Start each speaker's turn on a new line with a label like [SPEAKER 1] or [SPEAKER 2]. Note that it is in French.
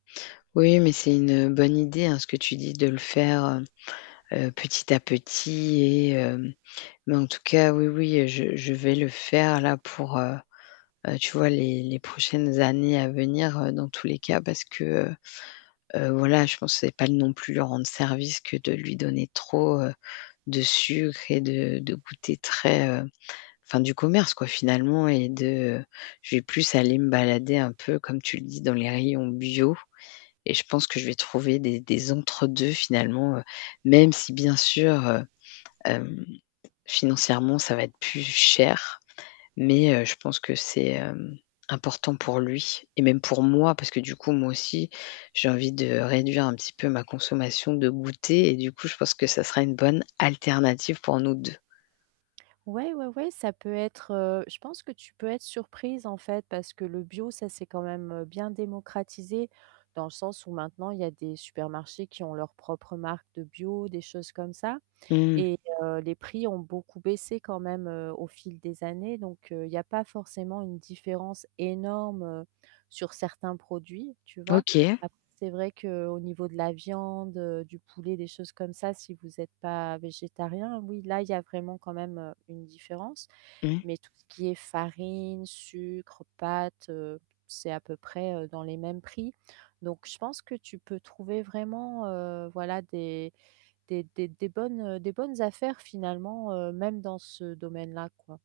[SPEAKER 1] Oui, mais c'est une bonne idée, hein, ce que tu dis, de le faire, heu, petit à petit et, heu mais en tout cas, oui oui, je je vais le faire là, pour, heu, heu, tu vois, les les prochaines années à venir, heu, dans tous les cas, parce que, heu, heu, voilà, je pense c'est pas non plus leur rendre service que de lui donner trop, heu, de sucre et de de goûters très, heu, enfin du commerce, quoi, finalement et de je vais plus aller me balader, un peu, comme tu le dis, dans les rayons bio et je pense que je vais trouver des des entre 2 finalement, heu, même, si bien sûr, heu, hem, financièrement, ça va être plus cher. Mais, heu, je pense que c'est, hem, important pour lui et même pour moi, parce que du coup, moi aussi, j'ai envie de réduire un petit peu ma consommation de goûters et du coup, je pense que ça sera une bonne alternative pour nous 2.
[SPEAKER 2] Ouais, ouais, ouais, ça peut être, heu, je pense que tu peux être surprise en fait, parce que le bio, ça s'est quand même, heu, bien démocratisé, dans le sens où maintenant, il y a des supermarchés qui ont leur propre marque de bio, des choses comme ça
[SPEAKER 1] Mmh.
[SPEAKER 2] et heu, les prix ont beaucoup baissé quand même, heu, au fil des années. Donc, heu, il y a pas forcément une différence énorme, heu, sur certains produits, tu vois,
[SPEAKER 1] OK.
[SPEAKER 2] après, c'est vrai qu'au niveau de la viande, heu, du poulet, des choses comme ça, si vous êtes pas végétariens, oui, là, il y a vraiment quand même, heu, une différence
[SPEAKER 1] Mmh.
[SPEAKER 2] mais, tout ce qui est farine, sucre, pâtes, heu, c'est à peu près, heu, dans les mêmes prix. Donc, je pense que tu peux trouver vraiment, heu, voilà, des des des des bonnes, heu, des bonnes affaires finalement, heu, même dans ce domaine-là, quoi.